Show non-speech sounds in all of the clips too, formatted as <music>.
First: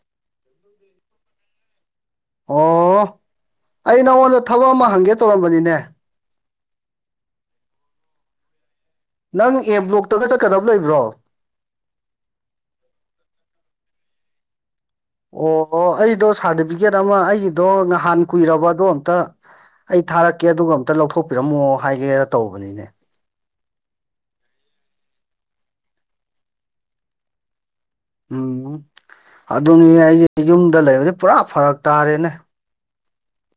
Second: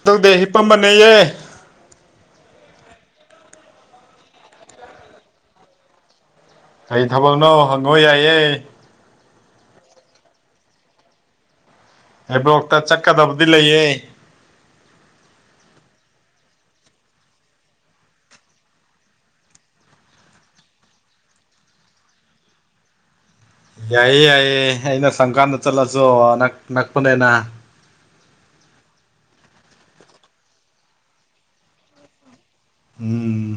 ꯑꯗꯨꯧꯗꯦ ꯍꯤꯄꯝꯝꯕꯅꯦꯌꯦꯦ ꯑꯣ ꯑꯩ ꯅꯪꯉꯣꯟꯗ ꯊꯕꯛ ꯑꯃ ꯍꯪꯒꯦ ꯇꯧꯔꯝꯕꯅꯤꯅꯦ ꯀꯔꯤ ꯊꯥꯕꯜꯅꯣ ꯍꯪꯉꯣ ꯌꯥꯏꯌꯦꯦ ꯅꯪ ꯑꯦ ꯕ꯭ꯂꯣꯛꯇꯒ ꯆꯠꯀꯗꯕ ꯂꯩꯕ꯭ꯔꯣ ꯍꯕ꯭ꯔꯣꯛꯇ ꯆꯠꯀꯗꯕꯗꯤ ꯂꯩꯌꯦ ꯑꯣ ꯑꯩꯗꯣ ꯁꯥꯔꯇꯤꯐꯤꯀꯦꯠ ꯑꯃ ꯑꯩꯒꯤꯗꯣ ꯅꯍꯥꯟ ꯀꯨꯏꯔꯕꯗꯣ ꯑꯝꯇ ꯑꯩ ꯊꯥꯔꯛꯀꯦ ꯑꯗꯨꯒ ꯑꯝꯇ ꯂꯧꯊꯣꯛꯄꯤꯔꯝꯃꯣ ꯍꯥꯏꯒꯦꯔ ꯇꯧꯕꯅꯤꯅꯦ ꯌꯥꯏꯌꯦ ꯌꯥꯏꯌꯦ ꯑꯩꯅ ꯁꯪꯀꯥꯟꯅ ꯆꯠꯂꯁꯨ ꯅꯛ ꯅꯛꯄꯅꯦꯅ ꯎꯝ ꯑꯗꯨꯅꯤ ꯑꯩꯁꯦ ꯌꯨꯝꯗ ꯂꯩꯕꯗꯤ ꯄꯨꯔꯥ ꯐꯔꯛ ꯇꯥꯔꯦꯅꯦ ꯎꯝ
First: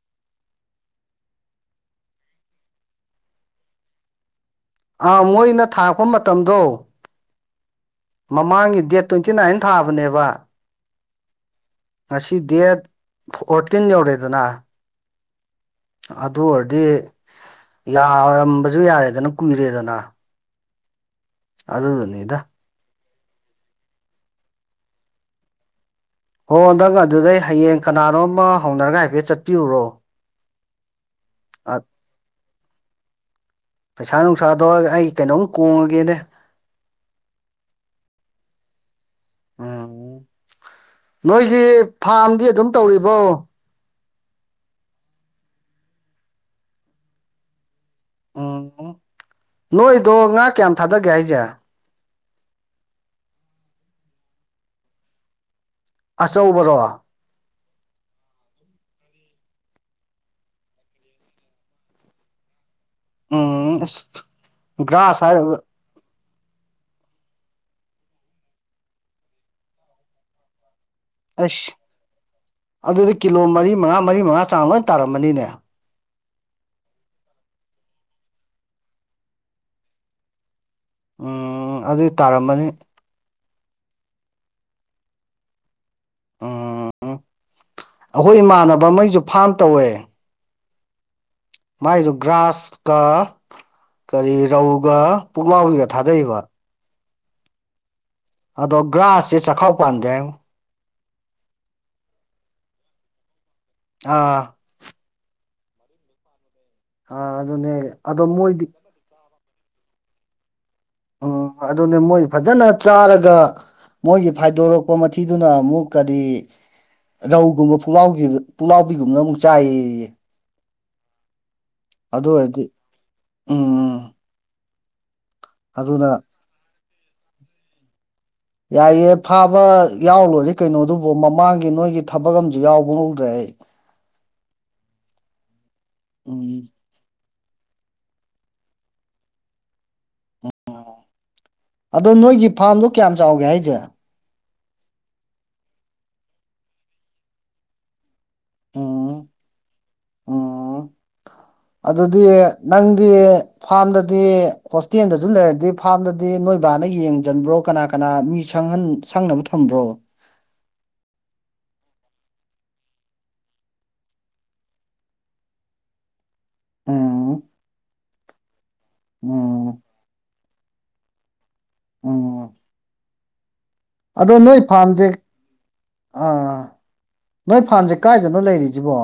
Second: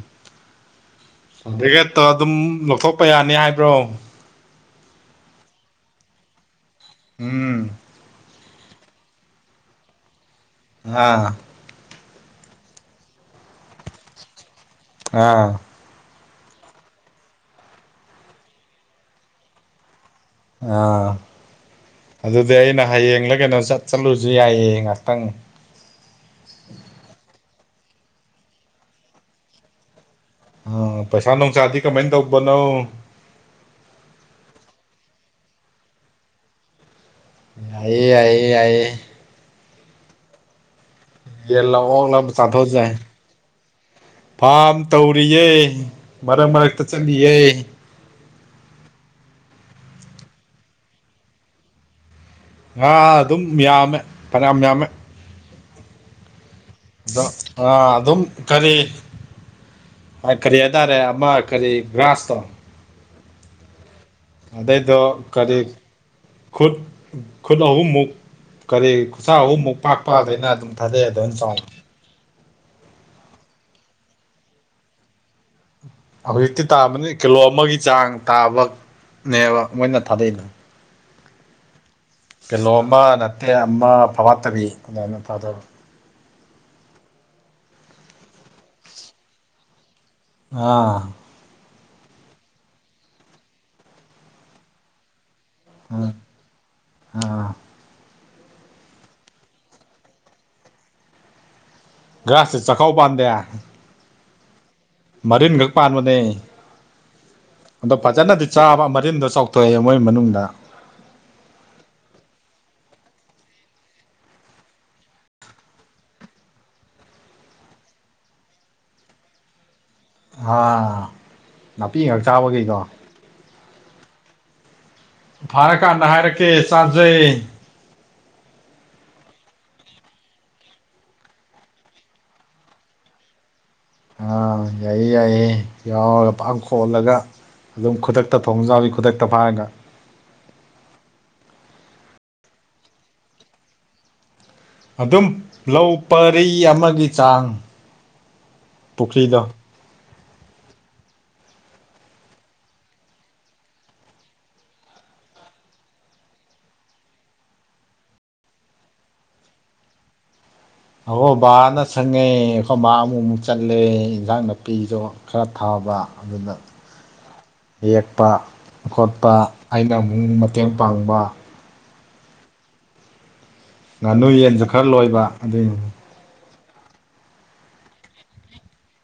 ꯁꯟꯗꯤꯤꯀꯦꯠꯇ ꯑꯗꯨꯝ ꯂꯧꯊꯣꯛꯄ ꯌꯥꯅꯤ ꯍꯥꯏꯕ꯭ꯔꯣ ꯑꯥ ꯃꯣꯏꯅ ꯊꯥꯔꯛꯄ ꯃꯇꯝꯗꯣ ꯎꯝ ꯃꯃꯥꯡꯒꯤ ꯗꯦꯠ ꯇ꯭ꯋꯦꯟꯇꯤ ꯅꯥꯏꯟ ꯊꯥꯕꯅꯦꯕ ꯑꯥ ꯉꯁꯤ ꯗꯦꯠ ꯐꯣꯔꯇꯤꯟ ꯌꯧꯔꯦꯗꯅ ꯑꯥ ꯑꯗꯨ ꯑꯣꯏꯔꯗꯤ ꯌꯥꯔꯝꯕꯁꯨ ꯌꯥꯔꯦꯗꯅ ꯀꯨꯏꯔꯦꯗꯅ ꯑꯥ ꯑꯗꯨꯗꯨꯅꯤꯗ ꯑꯗꯨꯗꯤ ꯑꯩꯅ ꯍꯌꯦꯡꯂ ꯀꯩꯅꯣ ꯆꯠ ꯆꯠꯂꯨꯁꯨ ꯌꯥꯏꯌꯦ ꯉꯍꯥꯛꯇꯪ ꯍꯣ ꯍꯟꯗꯪ ꯑꯗꯨꯗꯩ ꯍꯌꯦꯡ ꯀꯅꯥꯅꯣꯝ ꯑꯃ ꯍꯧꯅꯔꯒ ꯍꯥꯏꯐꯦꯠ ꯆꯠꯄꯤꯌꯨꯔꯣ ꯑ ꯄꯩꯁꯥ ꯅꯨꯡꯁꯥꯗꯤ ꯀꯃꯥꯏꯅ ꯇꯧꯕꯅꯣ ꯄꯩꯁꯥ ꯅꯨꯡꯁꯥ ꯇꯧꯔꯒ ꯑꯩ ꯀꯩꯅꯣꯝ ꯀꯣꯡꯉꯒꯦꯅꯦ ꯌꯥꯏꯌꯦ ꯍꯥꯏꯏꯌꯦ ꯍꯥꯏꯏꯌꯦ ꯎꯝ ꯅꯣꯏꯒꯤ ꯌꯦꯟ ꯂ ꯑꯣꯛꯂ ꯐꯥꯔꯝꯗꯤ ꯑꯗꯨꯝ ꯆꯥꯊꯣꯛꯑꯁꯨ ꯌꯥꯏ ꯇꯧꯔꯤꯕꯣ ꯐꯥꯝ ꯇꯧꯔꯤꯌꯦꯦ ꯃꯔꯛ ꯃꯔꯛꯇ ꯆꯠꯂꯤꯌꯦꯦ ꯎꯝ ꯅꯣꯏꯗꯣ ꯉꯥ ꯀꯌꯥꯝ ꯊꯥꯗꯒꯦ ꯍꯥꯏꯁꯦ ꯉꯥ ꯑꯗꯨꯝ ꯌꯥꯝꯃꯦ ꯐꯅꯌꯥꯝ ꯌꯥꯝꯃꯦ ꯑꯆꯧꯕꯔꯣ ꯑ ꯑ ꯑꯗꯨꯝ ꯀꯔꯤ ꯀꯔꯤ ꯍꯥꯏꯇꯥꯔꯦ ꯑꯃ ꯀꯔꯤ ꯒ꯭ꯔꯥꯁꯇꯣ ꯎꯝ ꯑꯁ ꯑꯗꯨꯏꯗꯣ ꯒ꯭ꯔꯥꯁ ꯍꯥꯏꯔꯒ ꯀꯔꯤ ꯈꯨꯠ ꯈꯨꯠ ꯑꯍꯨꯝꯃꯨꯛ ꯀꯔꯤ ꯈꯨꯠꯁꯥ ꯑꯍꯨꯝꯃꯨꯛ ꯄꯥꯛꯄꯗꯅ ꯑꯗꯨꯝ ꯊꯥꯗꯥ ꯍꯂꯦ ꯑꯁ ꯑꯗꯨꯗꯤ ꯀꯤꯂꯣ ꯃꯔꯤ ꯃꯉꯥ ꯃꯔꯤ ꯃꯉꯥ ꯆꯥꯡ ꯂꯣꯏ ꯇꯥꯔꯝꯃꯅꯤꯅꯦ ꯍꯧꯖꯤꯛꯇꯤ ꯇꯥꯕꯅꯤ ꯀꯤꯂꯣ ꯑꯃꯒꯤ ꯆꯥꯡ ꯇꯥꯕꯅꯦꯕ ꯃꯣꯏꯅ ꯊꯥꯗꯩꯗꯨ ꯎ ꯑꯗꯨꯗ ꯀꯤꯂꯣ ꯑꯃ ꯅꯠꯇꯦ ꯑꯃ ꯐꯒꯠꯇꯕꯤ ꯑꯗꯨꯃꯥꯏꯅ ꯐꯥꯗꯕ ꯎꯝ ꯑꯩꯈꯣꯏ ꯏꯃꯥꯟꯅꯕ ꯑꯃꯒꯤꯁꯨ ꯐꯥꯝ ꯇꯧꯋꯦ ꯑꯥ ꯃꯥꯏꯗꯨ ꯒ꯭ꯔꯥꯁꯀ ꯀꯔꯤ ꯔꯧꯒ ꯄꯨꯛꯂꯥꯎꯕꯤꯒ ꯎꯝ ꯊꯥꯗꯩꯕ ꯑꯥ ꯑꯗꯣ ꯒ꯭ꯔꯥꯁꯁꯦ ꯆꯥꯛꯈꯥꯎ ꯄꯥꯟꯗꯦ ꯍꯥꯏ ꯉꯣ ꯒ꯭ꯔꯥꯁꯁꯨ ꯆꯈꯥꯎꯄꯟꯗꯦ ꯑꯥ ꯃꯔꯤꯟ ꯈꯛ ꯄꯥꯟꯕꯅꯦ ꯑꯥ ꯑꯗꯨꯅꯦ ꯑꯗꯣ ꯐꯖꯅꯗꯤ ꯃꯣꯏꯗꯤ ꯆꯥꯕ ꯇꯤꯟꯗꯣ ꯆꯥꯎꯊꯣꯛꯑꯦ ꯃꯣꯏ ꯃꯅꯨꯡꯗ ꯎꯝ ꯑꯗꯨꯅꯦ ꯃꯣꯏ ꯐꯖꯅ ꯆꯥꯔꯒ ꯃꯣꯏꯒꯤ ꯐꯥꯏꯗꯣꯔꯛꯄ ꯃꯊꯤꯗꯨꯅ ꯑꯃꯨꯛ ꯀꯗꯤ ꯔꯧꯒꯨꯝꯕꯂ ꯄꯨꯛꯂꯥꯎꯕꯤꯒꯨꯝꯕꯅ ꯑꯃꯨꯛ ꯆꯥꯏꯌꯦ ꯑꯥ ꯅꯥꯄꯤ ꯉꯥꯛ ꯑꯗꯨ ꯑꯣꯏꯔꯗꯤ ꯆꯥꯕꯈꯩꯗꯣ ꯎꯝ ꯐꯔ ꯀꯥꯟꯅ ꯑꯗꯨꯅ ꯍꯥꯏꯔꯛꯀꯦ ꯆꯥꯁꯦ ꯌꯥꯏꯑꯦ ꯐꯥꯕ ꯌꯥꯎ ꯂꯣꯏꯔꯦ ꯀꯩꯅꯣꯗꯨꯕꯨ ꯃꯃꯥꯡꯒꯤ ꯅꯣꯏꯒꯤ ꯊꯕꯛ ꯑꯃꯁꯨ ꯌꯥꯎꯕ ꯉꯝꯗ꯭ꯔꯦ ꯑꯩ <inaudible> ꯑꯥ ꯌꯥꯏꯌꯦ ꯌꯥꯏꯌꯦ ꯌꯥꯎꯔꯒ ꯄꯥꯡ ꯎꯝ ꯈꯣꯜꯂꯒ ꯑꯗꯨꯝ ꯈꯨꯗꯛꯇ ꯊꯣꯡ ꯖꯕꯤ ꯈꯨꯗꯛꯇ ꯐꯥꯏꯔꯒ ꯑꯗꯣ ꯅꯣꯏꯒꯤ ꯐꯥꯔꯝꯗꯣ ꯀꯌꯥꯝ ꯆꯥꯎꯒꯦ ꯍꯥꯏꯁꯦ ꯑꯗꯨꯝ ꯂꯧ ꯄꯔꯤ ꯑꯃꯒꯤ ꯆꯥꯡ ꯎꯝ ꯄꯨꯈ꯭ꯔꯤꯗꯣ ꯎꯝ ꯑꯗꯨꯗꯤ ꯅꯪꯗꯤ ꯐꯥꯔꯝꯗꯗꯤ ꯍꯣꯁꯇꯦꯜꯗꯁꯨ ꯂꯩꯔꯗꯤ ꯐꯥꯔꯝꯗꯗꯤ ꯅꯣꯏꯕꯥꯅ ꯌꯦꯡꯖꯟꯕ꯭ꯔꯣ ꯀꯅꯥ ꯀꯅꯥ ꯃꯤ ꯁꯪꯍꯟ ꯁꯪꯅꯕ ꯊꯝꯕ꯭ꯔꯣ ꯑꯩꯈꯣꯏ ꯕꯥꯅ ꯁꯪꯉꯦ ꯑꯩꯈꯣꯏ ꯕꯥ ꯑꯃꯨꯛ ꯑꯃꯨꯛ ꯆꯠꯂꯦ ꯏꯟꯖꯥꯡ ꯅꯥꯄꯤꯗꯣ ꯈꯔ ꯊꯥꯕ ꯑꯗꯨꯅ ꯎꯝ ꯌꯦꯛꯄ ꯈꯣꯠꯄ ꯎꯝ ꯑꯩꯅ ꯑꯃꯨꯛ ꯇꯦꯡ ꯄꯥꯡꯕ ꯎꯝ ꯉꯥꯅꯨ ꯑꯗꯣ ꯅꯣꯏ ꯌꯦꯟꯁꯨ ꯈꯔ ꯐꯥꯔꯝꯁꯦ ꯂꯣꯏꯕ ꯑꯗꯨꯏꯅꯤ ꯑꯥ ꯅꯣꯏ ꯐꯥꯝꯁꯦ ꯀꯥꯏꯗꯅꯣ ꯂꯩꯔꯤꯁꯤꯕꯣ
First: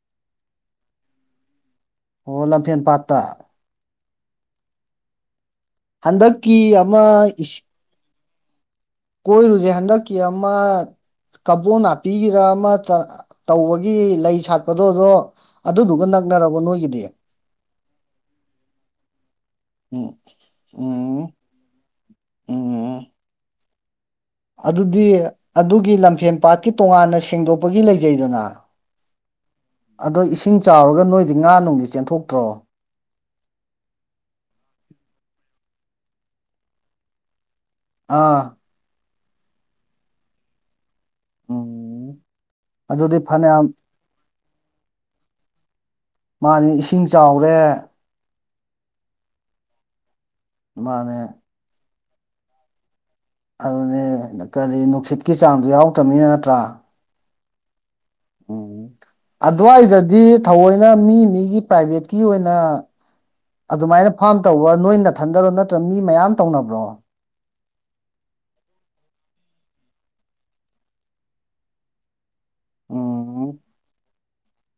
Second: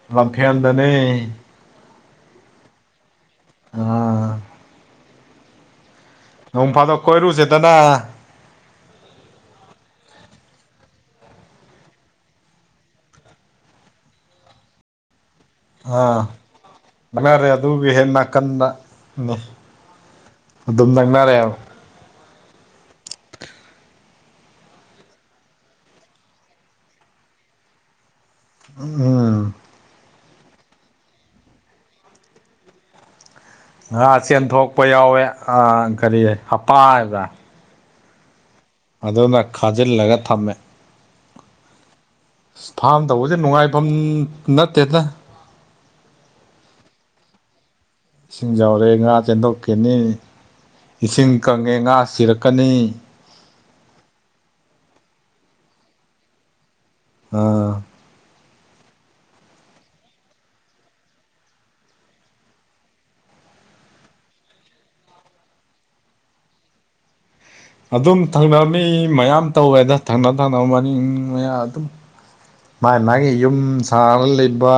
ꯂꯝꯐꯦꯟꯗꯅꯤ ꯑꯣ ꯂꯝꯐꯦꯟ ꯄꯥꯠꯇ ꯑ ꯍꯟꯗꯛꯀꯤ ꯑꯃ ꯏꯁ ꯑꯥ ꯀꯣꯏꯔꯨꯁꯦ ꯍꯟꯗꯛꯀꯤ ꯑꯃ ꯀꯕꯣ ꯅꯥꯄꯤꯒꯤꯔ ꯑꯃ ꯇꯧꯕꯒꯤ ꯂꯩ ꯁꯥꯠꯄꯗꯣꯗꯣ ꯑꯥ ꯃꯅꯥꯔꯦ ꯑꯗꯨꯒꯤ ꯍꯦꯛ ꯅꯥꯀꯟꯗꯅꯤ ꯎꯝ ꯑꯗꯨꯝ ꯎꯝ ꯅꯀꯅꯥꯔꯦꯕ ꯎꯝ ꯑꯗꯨꯗꯤ ꯑꯗꯨꯒꯤ ꯂꯝꯐꯦꯟ ꯄꯥꯠꯀꯤ ꯇꯣꯉꯥꯟꯅ ꯁꯦꯡꯗꯣꯛꯄꯒꯤ ꯂꯩꯖꯩꯗꯅ ꯎꯝ ꯎꯝ ꯎꯝ ꯑꯗꯣ ꯏꯁꯤꯡ ꯆꯥꯎꯔꯒ ꯅꯣꯏꯗꯤ ꯉꯥ ꯅꯨꯡꯗꯤ ꯆꯦꯟꯊꯣꯛꯇ꯭ꯔꯣ ꯉꯥ ꯆꯦꯟꯊꯣꯛꯄ ꯌꯥꯎꯋꯦ ꯑꯥ ꯀꯔꯤ ꯍꯞꯄꯥꯕ ꯑꯥ ꯑꯗꯨꯅ ꯈꯥꯖꯤꯜꯂꯒ ꯊꯝꯃꯦ ꯎꯝ ꯐꯥꯝ ꯑꯗꯨꯗꯤ ꯇꯧꯕꯁꯦ ꯐꯅꯌꯥꯝ ꯅꯨꯡꯉꯥꯏꯐꯝ ꯅꯠꯇꯦꯗ ꯃꯥꯅꯤ ꯏꯁꯤꯡ ꯆꯥꯎꯔꯦ ꯏꯁꯤꯡ ꯆꯥꯎꯔꯦ ꯉꯥ ꯆꯦꯟꯊꯣꯛꯀꯅꯤ ꯃꯥꯅꯦ ꯏꯁꯤꯡ ꯀꯪꯉꯦ ꯉꯥ ꯁꯤꯔꯛꯀꯅꯤ ꯑꯗꯨꯅꯦ ꯀꯔꯤ ꯅꯨꯡꯁꯤꯠꯀꯤ ꯆꯥꯡꯗꯨ ꯌꯥꯎꯔꯛꯇ꯭ꯔꯕꯅꯤꯅ ꯅꯠꯇ꯭ꯔꯥ ꯑꯥ ꯎꯝ ꯑꯗꯨꯋꯥꯏꯗꯗꯤ ꯊꯑꯣꯏꯅ ꯃꯤ ꯃꯤꯒꯤ ꯄ꯭ꯔꯥꯏꯚꯦꯠꯀꯤ ꯑꯣꯏꯅ ꯑꯗꯨꯃꯥꯏꯅ ꯐꯥꯝ ꯇꯧꯕ ꯅꯣꯏ ꯊꯟꯗꯔꯣ ꯅꯠꯇ꯭ꯔ ꯃꯤ ꯃꯌꯥꯝ ꯇꯧꯅꯕ꯭ꯔꯣ ꯑꯗꯨꯝ ꯊꯪꯅꯕ ꯃꯤ ꯃꯌꯥꯝ ꯇꯧꯋꯦꯗ ꯊꯪꯅ ꯊꯛꯅꯕ ꯃꯅꯤꯡ ꯃꯌꯥ ꯑꯗꯨꯝ ꯃꯥ ꯃꯥꯒꯤ ꯎꯝ ꯌꯨꯝ ꯁꯥꯔ ꯂꯩꯕ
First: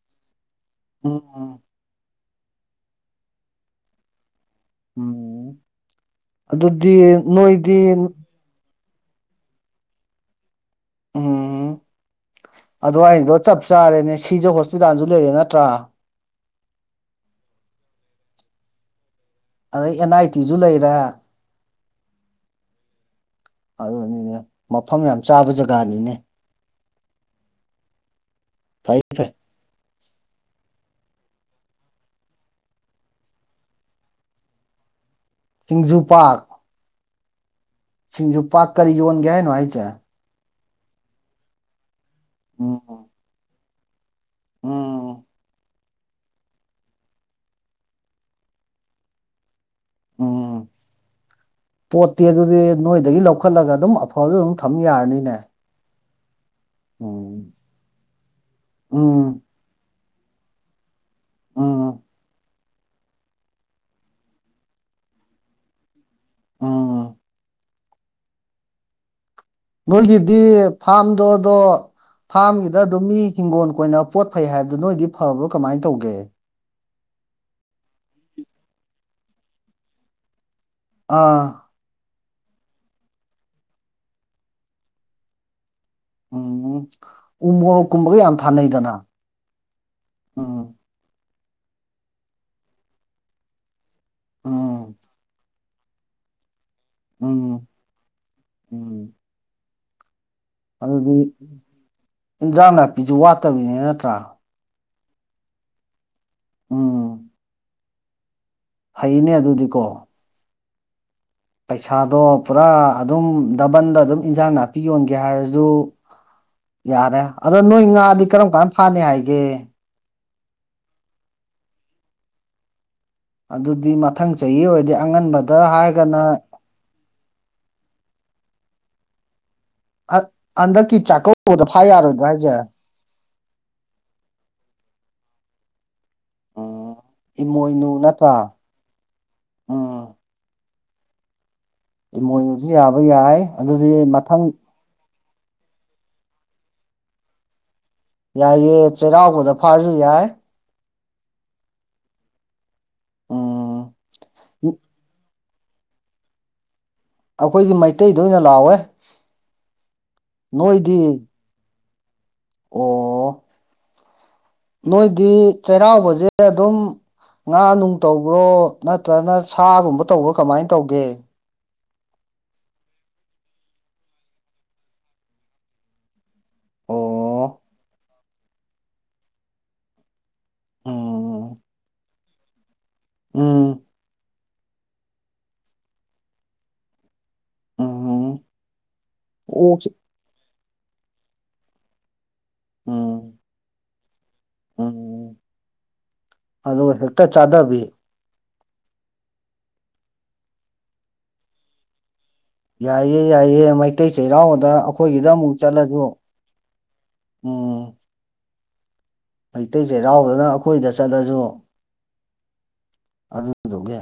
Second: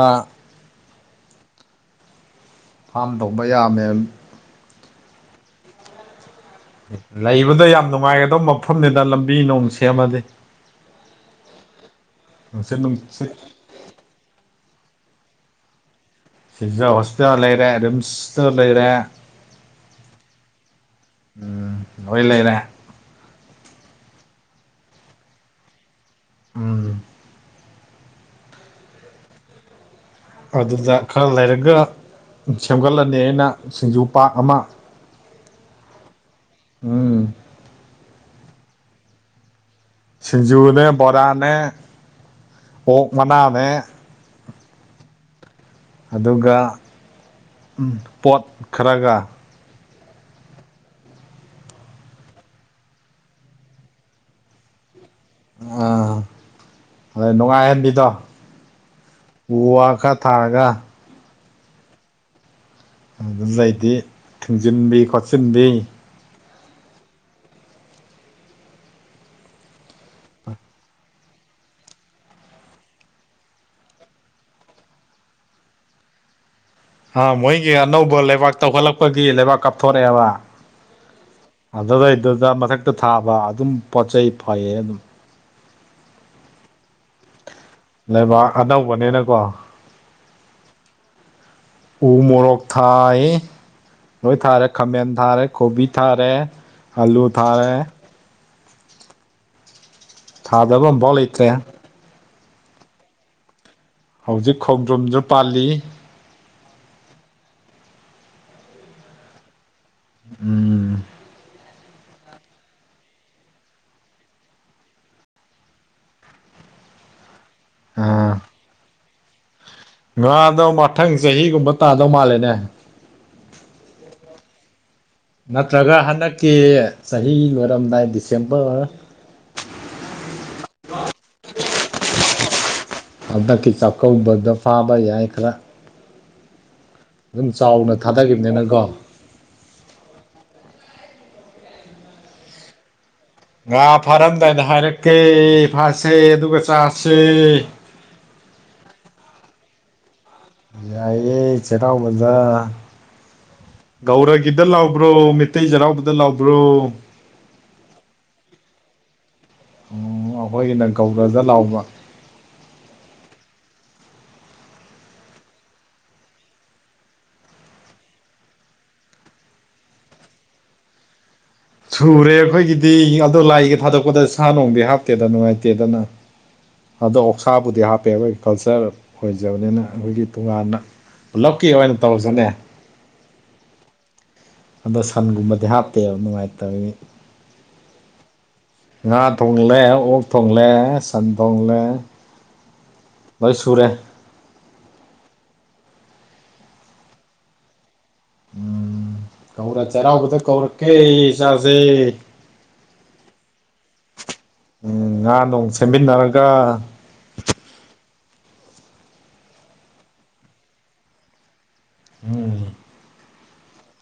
ꯎꯝ ꯎ ꯐꯥꯝ ꯇꯧꯕ ꯌꯥꯝꯃꯦ ꯎꯝ ꯑꯗꯨꯗꯤ ꯅꯣꯏꯗꯤ ꯐꯝꯗꯦꯗ ꯂꯝꯕꯤ ꯅꯣꯡ ꯁꯦꯝꯃꯗꯤ ꯎꯝ ꯅꯨꯡꯁꯤꯠ ꯅꯨꯡꯁꯤꯠ ꯑꯩꯗꯣ ꯆꯞ ꯆꯥꯔꯦꯅꯦ ꯁꯤꯖ ꯍꯣꯁꯄꯤꯇꯥꯜꯁꯨ ꯂꯩꯔꯦ ꯅꯠꯇ꯭ꯔꯥ ꯁꯤꯖꯥ ꯍꯣꯁꯄꯤꯇꯥꯜꯁꯨ ꯂꯩꯔꯦ ꯔꯤꯝꯁꯇ ꯂꯩꯔꯦ ꯑꯗꯩ ꯑꯦꯟ ꯑꯥꯏ ꯇꯤꯖꯨ ꯂꯩꯔꯦ ꯎꯝ ꯂꯣꯏ ꯂꯩꯔꯦ ꯑꯗꯨꯅꯤꯅꯦ ꯃꯐꯝ ꯌꯥꯝ ꯆꯥꯕ ꯖꯒꯥꯅꯤꯅꯦ ꯎꯝ ꯐꯩ ꯐꯩ ꯑꯗꯨꯗ ꯈꯔ ꯂꯩꯔꯒ ꯁꯦꯝꯒꯠꯂꯅꯤ ꯑꯩꯅ ꯁꯤꯡꯖꯨ ꯄꯥ ꯑꯃ ꯆꯤꯡꯖꯨ ꯄꯥꯛ ꯎꯝ ꯁꯤꯡꯁꯨ ꯄꯥꯛ ꯀꯔꯤ ꯌꯣꯟꯒꯦ ꯍꯥꯏꯅꯣ ꯍꯥꯏꯁꯦ ꯁꯤꯡꯖꯨꯅꯦ ꯕꯣꯔꯥꯅꯦ ꯎꯝ ꯑꯣꯛ ꯃꯅꯥꯅ ꯦ ꯎꯝ ꯑꯗꯨꯒ ꯄꯣꯠ ꯈꯔꯒ ꯎꯝ ꯄꯣꯠꯇꯤ ꯑꯗꯨꯗꯤ ꯅꯣꯏꯗꯒꯤ ꯂꯧꯈꯠꯂꯒ ꯑꯗꯨꯝ ꯑꯐꯗ ꯑꯗꯨꯝ ꯊꯝ ꯌꯥꯔꯅꯤꯅꯦ ꯑꯥ ꯍꯣꯏ ꯎꯝ ꯅꯨꯡꯉꯥꯏꯍꯟꯕꯤꯗꯣ ꯎꯝ ꯎ ꯋꯥ ꯈꯔ ꯊꯥꯔꯒ ꯎꯝ ꯑꯗꯨ ꯂꯩꯗꯤ ꯊꯤꯡꯖꯤꯟꯕꯤ ꯈꯣꯠꯆꯤꯟꯕꯤ ꯎꯝ ꯃꯣꯏꯒꯤꯗꯤ ꯐꯥꯔꯝꯗꯣꯗꯣ ꯐꯥꯔꯝꯒꯤꯗ ꯑꯗꯨꯝ ꯃꯤ ꯍꯤꯡꯒꯣꯜ ꯀꯣꯏꯅ ꯄꯣꯠ ꯐꯩ ꯍꯥꯏꯕꯗꯨ ꯅꯣꯏꯗꯤ ꯐꯕ꯭ꯔꯣ ꯀꯃꯥꯏꯅ ꯇꯧꯒꯦ ꯑ ꯃꯣꯏꯒꯤ ꯑꯅꯧꯕ ꯂꯩꯕꯥꯛ ꯇꯧꯈꯠꯂꯛꯄꯒꯤ ꯂꯩꯕꯥꯛ ꯀꯥꯞꯊꯣꯔꯛꯑꯦꯕ ꯑꯥ ꯑꯗꯨꯗꯩꯗꯨꯗ ꯃꯊꯛꯇ ꯊꯥꯕ ꯑꯗꯨꯝ ꯄꯣꯠ ꯆꯩ ꯐꯩꯌꯦ ꯑꯗꯨꯝ ꯎꯝ ꯎꯃꯣꯔꯣꯛ ꯀꯨꯝꯕꯒ ꯌꯥꯝ ꯂꯩꯕꯥꯛ ꯊꯥꯅꯩꯗꯅ ꯑꯅꯧꯕꯅꯤꯅꯀꯣ ꯎꯝ ꯎꯃꯣꯔꯣꯛ ꯊꯥꯏ ꯅꯣꯏ ꯊꯥꯔꯦ ꯎꯝ ꯈꯥꯃꯦꯟ ꯊꯥꯔꯦ ꯀꯣꯕꯤ ꯊꯥꯔꯦ ꯑꯜꯂꯨ ꯎꯝ ꯊꯥꯔꯦ ꯎꯝ ꯊꯥꯗꯕ ꯑꯝꯐꯥꯎ ꯑꯗꯨꯗꯤ ꯂꯩꯇ꯭ꯔꯦ ꯏꯟꯖ꯭ꯔꯥꯡ ꯅꯥꯄꯤꯁꯨ ꯋꯥꯠꯇꯕꯤꯅꯦ ꯅꯠꯇ꯭ꯔꯥ ꯍꯧꯖꯤꯛ ꯈꯣꯡꯗ꯭ꯔꯨꯝꯁꯨ ꯄꯥꯜꯂꯤ ꯎꯝ ꯍꯩꯅꯦ ꯑꯗꯨꯗꯤꯀꯣ ꯎꯝ ꯄꯩꯁꯥꯗꯣ ꯄꯨꯔꯥ ꯑꯗꯨꯝ ꯗꯕꯟꯗ ꯑꯗꯨꯝ ꯏꯟꯁꯥꯡ ꯅꯥꯄꯤ ꯌꯣꯟꯒꯦ ꯍꯥꯏꯔꯁꯨ ꯌꯥꯔꯦ ꯑꯗꯣ ꯅꯣꯏ ꯉꯥꯗꯤ ꯀꯔꯝ ꯀꯥꯟ ꯐꯥꯅꯤ ꯍꯥꯏꯒꯦ ꯉꯥꯗꯧ ꯃꯊꯪ ꯆꯍꯤꯒꯨꯝꯕ ꯇꯥꯗꯧ ꯃꯥꯜꯂꯦꯅꯦ ꯑꯗꯨꯗꯤ ꯃꯊꯪ ꯆꯍꯤ ꯑꯣꯏꯔꯦ ꯅꯠꯇ꯭ꯔꯒ ꯍꯟꯗꯛꯀꯤ ꯆꯍꯤ ꯂꯣꯏꯔꯝꯗꯥꯏ ꯗꯤꯁꯦꯝꯕꯔ ꯍꯟꯗꯛꯀꯤ ꯆꯥꯛꯀꯧꯕꯗ ꯐꯥ ꯌꯥꯔꯣꯏꯗ꯭ꯔꯥ ꯍꯥꯏꯁꯦ ꯍꯟꯗꯛꯀꯤ ꯆꯥꯛꯀꯧꯕꯗ ꯐꯥꯕ ꯌꯥꯏ ꯈꯔ ꯑꯗꯨꯝ ꯏꯃꯣꯏꯅꯨ ꯆꯥꯎꯅ ꯅꯠꯇ꯭ꯔꯥ ꯊꯥꯗꯒꯤꯕꯅꯤꯅꯀꯣ ꯎꯝ ꯃꯣꯏꯅꯁꯨ ꯌꯥꯕ ꯌꯥꯏ ꯉꯥ ꯑꯗꯨꯗꯤ ꯃꯊꯪ ꯐꯥꯔꯝꯗꯥꯏꯅ ꯍꯥꯏꯔꯛꯀꯦ ꯐꯁꯦ ꯑꯗꯨꯒ ꯆꯥꯁꯦ ꯌꯥꯏꯌꯦ ꯆꯩꯔꯥꯎꯕꯗ ꯐꯥꯁꯨ ꯌꯥꯏ ꯌꯥꯏꯦ ꯆꯦꯔꯥꯎꯕꯗ ꯎꯝ ꯒꯧꯔꯒꯤꯗ ꯂꯥꯎꯕ꯭ꯔꯣ ꯇꯩꯖꯔꯕꯗ ꯂꯕ꯭ꯔꯣ ꯑꯩꯈꯣꯏꯒꯤ ꯃꯩꯇꯩꯗ ꯑꯣꯏꯅ ꯂꯥꯎꯋꯦ ꯎꯝ ꯑꯈꯣꯏꯒꯤꯅ ꯅꯣꯏꯗꯤ ꯒꯧꯔꯗ ꯂꯥꯎꯕ ꯑꯣ ꯅꯣꯏꯗꯤ ꯆꯩꯔꯥꯎꯕꯁꯦ ꯑꯗꯨꯝ ꯉꯥ ꯅꯨꯡ ꯇꯧꯕ꯭ꯔꯣ ꯅꯠꯇ꯭ꯔꯒꯅ ꯁꯥꯒꯨꯝꯕ ꯇꯧꯕ꯭ꯔꯣ ꯀꯃꯥꯏꯅ ꯇꯧꯒꯦ ꯁꯨꯔꯦ ꯑꯩꯈꯣꯏꯒꯤꯗꯤ ꯑꯗꯣ ꯂꯥꯏꯒ ꯊꯥꯗꯣꯛꯄꯗ ꯁꯥ ꯅꯨꯡꯗꯤ ꯍꯥꯞꯇꯦꯗ ꯅꯨꯡꯉꯥꯏꯇꯦꯗꯅ ꯑꯗꯣ ꯑꯣ ꯑꯣꯛꯁꯥꯕꯨꯗꯤ ꯍꯥꯞꯄꯦ ꯑꯩꯈꯣꯏꯒꯤ ꯀꯜꯆꯔ ꯑꯣꯏꯖꯕꯅꯤꯅ ꯑꯩꯈꯣꯏꯒꯤ ꯇꯣꯉꯥꯟꯅ ꯎꯝ ꯄꯨꯂꯞꯀꯤ ꯑꯣꯏꯅ ꯇꯧꯁꯅꯦ ꯎꯝ ꯑꯗꯣ ꯁꯟꯒꯨꯝꯕꯗꯤ ꯍꯥꯞꯇꯦꯕ ꯅꯨꯡꯉꯥꯏꯇꯕꯒꯤ ꯎꯝ ꯉꯥ ꯊꯣꯡꯂꯦ ꯑꯣꯛꯁꯦ ꯑꯣꯛ ꯊꯣꯡꯂꯦ ꯁꯟ ꯊꯣꯡꯂꯦ ꯑꯣ ꯃꯣꯏ ꯁꯨꯔꯦ ꯎꯝ ꯑꯗꯨ ꯍꯦꯛꯇ ꯆꯥꯗꯕꯤ ꯎꯝ ꯀꯧꯔ ꯆꯩꯔꯥꯎꯕꯗ ꯀꯧꯔꯛꯀꯦ ꯏꯁꯥꯁꯦ ꯌꯥꯏꯑ ꯌꯥꯏꯑ ꯃꯩꯇꯩ ꯆꯩꯔꯥꯎꯗ ꯑꯩꯈꯣꯏꯒꯤꯗ ꯉꯥ ꯑꯃꯨꯛ ꯅꯣꯡ ꯆꯠꯂꯁꯨ ꯁꯦꯝꯃꯤꯟꯅꯔꯒ ꯑꯣ ꯃꯩꯇꯩ ꯆꯩꯔꯥꯎꯗꯅ ꯑꯩꯈꯣꯏꯗ ꯆꯠꯂꯁꯨ ꯎꯝ ꯑꯗꯨꯗꯨꯒꯦ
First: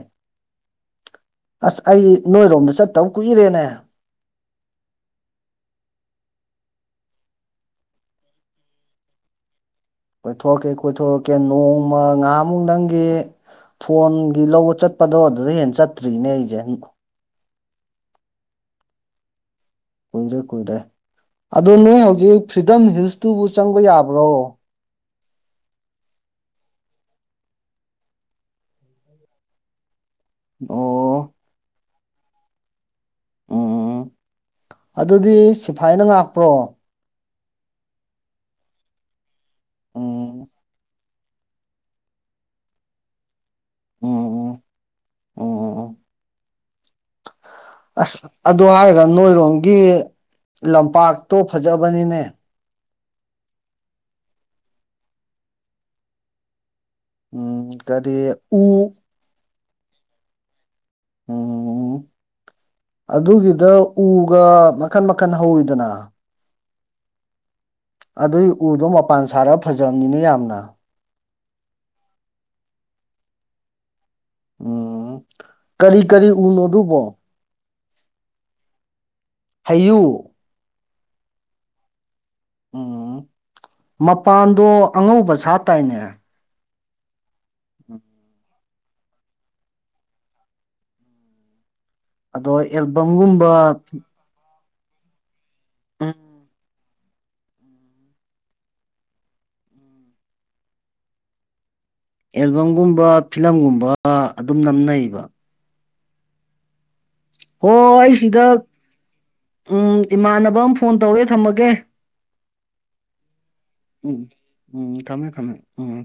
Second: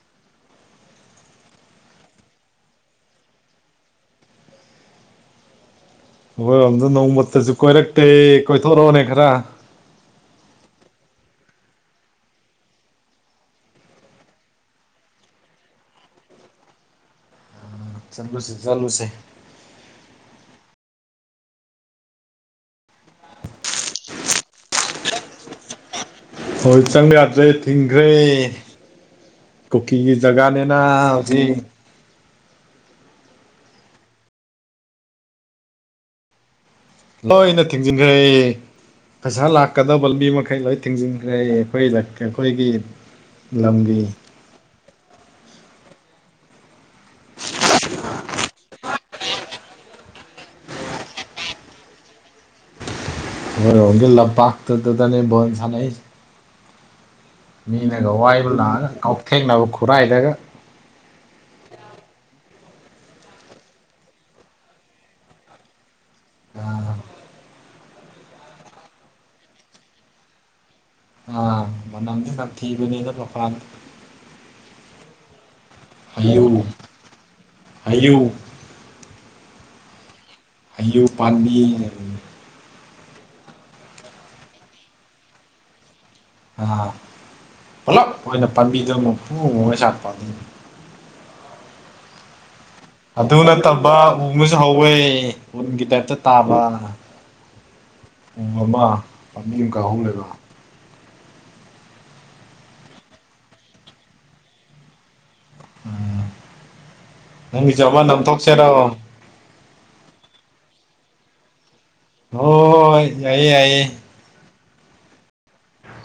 ꯑꯁ ꯑꯩ ꯅꯣꯏꯔꯣꯝꯗ ꯆꯠꯇꯕ ꯀꯨꯏꯔꯦꯅꯦ ꯑꯩꯣꯏꯔꯣꯝꯗ ꯅꯣꯡꯃꯠꯇꯁꯨ ꯀꯣꯏꯔꯛꯇꯦ ꯀꯣꯏꯊꯣꯔꯛꯑꯣꯅꯦ ꯈꯔ ꯀꯣꯏꯊꯣꯔꯛꯀꯦ ꯀꯣꯏꯊꯣꯔꯛꯀꯦ ꯅꯣꯡꯃ ꯉꯥꯃꯨꯗꯪꯒꯤ ꯐꯣꯟꯒꯤ ꯂꯧꯕ ꯆꯠꯄꯗꯣ ꯑꯗꯨꯗ ꯍꯦꯟꯅ ꯆꯠꯇ꯭ꯔꯤꯅꯦ ꯑꯩꯁꯦ ꯆꯠꯂꯨꯁꯦ ꯆꯜꯂꯨꯁꯦ ꯀꯨꯏꯗ꯭ꯔꯦ ꯀꯨꯏꯗ꯭ꯔꯦ ꯑꯗꯣ ꯅꯣꯏ ꯍꯧꯖꯤꯛ ꯐ꯭ꯔꯤꯗꯝ ꯍꯤꯜꯁꯇꯨꯕꯨ ꯆꯪꯕ ꯌꯥꯕ꯭ꯔꯣ ꯍꯣꯏ ꯆꯪꯕ ꯌꯥꯗ꯭ꯔꯦ ꯊꯤꯡꯈ꯭ꯔꯦ ꯀꯨꯀꯤꯒꯤ ꯖꯒꯥꯅꯤꯅ ꯑꯣ ꯍꯧꯖꯤꯛ ꯎꯝ ꯑꯗꯨꯗꯤ ꯁꯤꯐꯥꯏꯅ ꯉꯥꯛꯄ꯭ꯔꯣ ꯂꯣꯏꯅ ꯊꯤꯡꯖꯤꯟꯈ꯭ꯔꯦ ꯐꯁꯥ ꯂꯥꯛꯀꯗꯕ ꯂꯝꯕꯤ ꯎꯝ ꯃꯈꯩ ꯂꯣꯏ ꯊꯤꯡꯖꯤꯟꯈ꯭ꯔꯦ ꯑꯩꯈꯣꯏ ꯑꯩꯈꯣꯏꯒꯤ ꯂꯝꯒꯤ ꯎꯝ ꯎꯝ ꯎꯝ ꯎ ꯑꯁ ꯑꯗꯨ ꯍꯥꯏꯔꯒ ꯅꯣꯏꯔꯣꯝꯒꯤ ꯂꯝꯄꯥꯛꯇꯣ ꯐꯖꯕꯅꯤꯅꯦ ꯅꯣꯢꯔꯣꯝꯒꯤ ꯂꯥꯝꯄꯥꯛꯇꯨꯗꯅꯦ ꯕꯣꯜ ꯁꯥꯟꯅꯩꯁꯦ ꯎꯝ ꯃꯤꯅꯒ ꯀꯔꯤ ꯋꯥꯏꯕ ꯎ ꯂꯥꯛꯑꯒ ꯀꯥꯎꯊꯦꯡꯅꯕ ꯈꯨꯔꯥꯏꯗꯒ ꯎꯝ ꯑꯗꯨꯒꯤꯗ ꯎꯒ ꯃꯈꯟ ꯃꯈꯟ ꯍꯧꯋꯤꯗꯅ ꯑꯝ ꯑꯗꯨꯏ ꯎꯗꯣ ꯃꯄꯥꯟ ꯁꯥꯔꯒ ꯐꯖꯕꯅꯤꯅ ꯌꯥꯝꯅ ꯑ ꯃꯅꯗꯤ ꯊꯕꯅꯦꯗ ꯄꯈꯔ ꯎꯝ ꯀꯔꯤ <inaudible> ꯀꯔꯤ ꯑꯌꯨ ꯎꯅꯣ ꯑꯗꯨꯕꯣ ꯑꯌꯨ <inaudible> ꯍꯥꯏꯌꯨ ꯑꯌꯨ ꯄꯥꯝꯕꯤꯅꯦ ꯎꯝ ꯃꯄꯥꯟꯗꯣ ꯑꯉꯧꯕ ꯁꯥ ꯇꯥꯏꯅꯦ ꯑꯥ ꯄꯨꯂꯞ ꯑꯣꯏꯅ ꯄꯥꯝꯕꯤꯗꯣ ꯄꯨꯡꯉꯥꯎ ꯉꯥꯎꯉꯩ ꯁꯥꯠꯄ ꯑꯗꯣ ꯑꯗꯨ ꯑꯦꯜꯕꯝꯒꯨꯝꯕ ꯅꯠꯇꯕ ꯎ ꯑꯃꯁꯨ ꯍꯧꯋꯦ ꯎꯟꯒꯤ ꯎꯝ ꯇꯥꯏꯞꯇ ꯇꯥꯕ ꯄꯨꯡ ꯑꯃ ꯄꯥꯝꯕꯤ ꯑꯃꯨꯀ ꯑꯍꯨꯝ ꯂꯩꯕ <inaudible> ꯑꯦꯜꯕꯝꯒꯨꯝꯕ ꯐꯤꯂꯝꯒꯨꯝꯕ ꯑꯗꯨꯝ ꯅꯝꯅꯩꯕ ꯑꯝ ꯍꯣ ꯅꯪꯒꯤꯁꯨ ꯑꯃ ꯑꯩ ꯁꯤꯗ ꯅꯝꯊꯣꯛꯁꯦꯔꯣ ꯎꯝ ꯏꯃꯥꯟꯅꯕ ꯑꯃ ꯐꯣꯟ ꯇꯧꯔꯑꯦ ꯊꯝꯃꯒꯦ ꯍꯣꯢ ꯌꯥꯏꯌꯦ ꯌꯥꯏꯌꯦ ꯎꯝ ꯎꯝ ꯊꯝꯃꯦ ꯊꯝꯃꯦ ꯎꯝ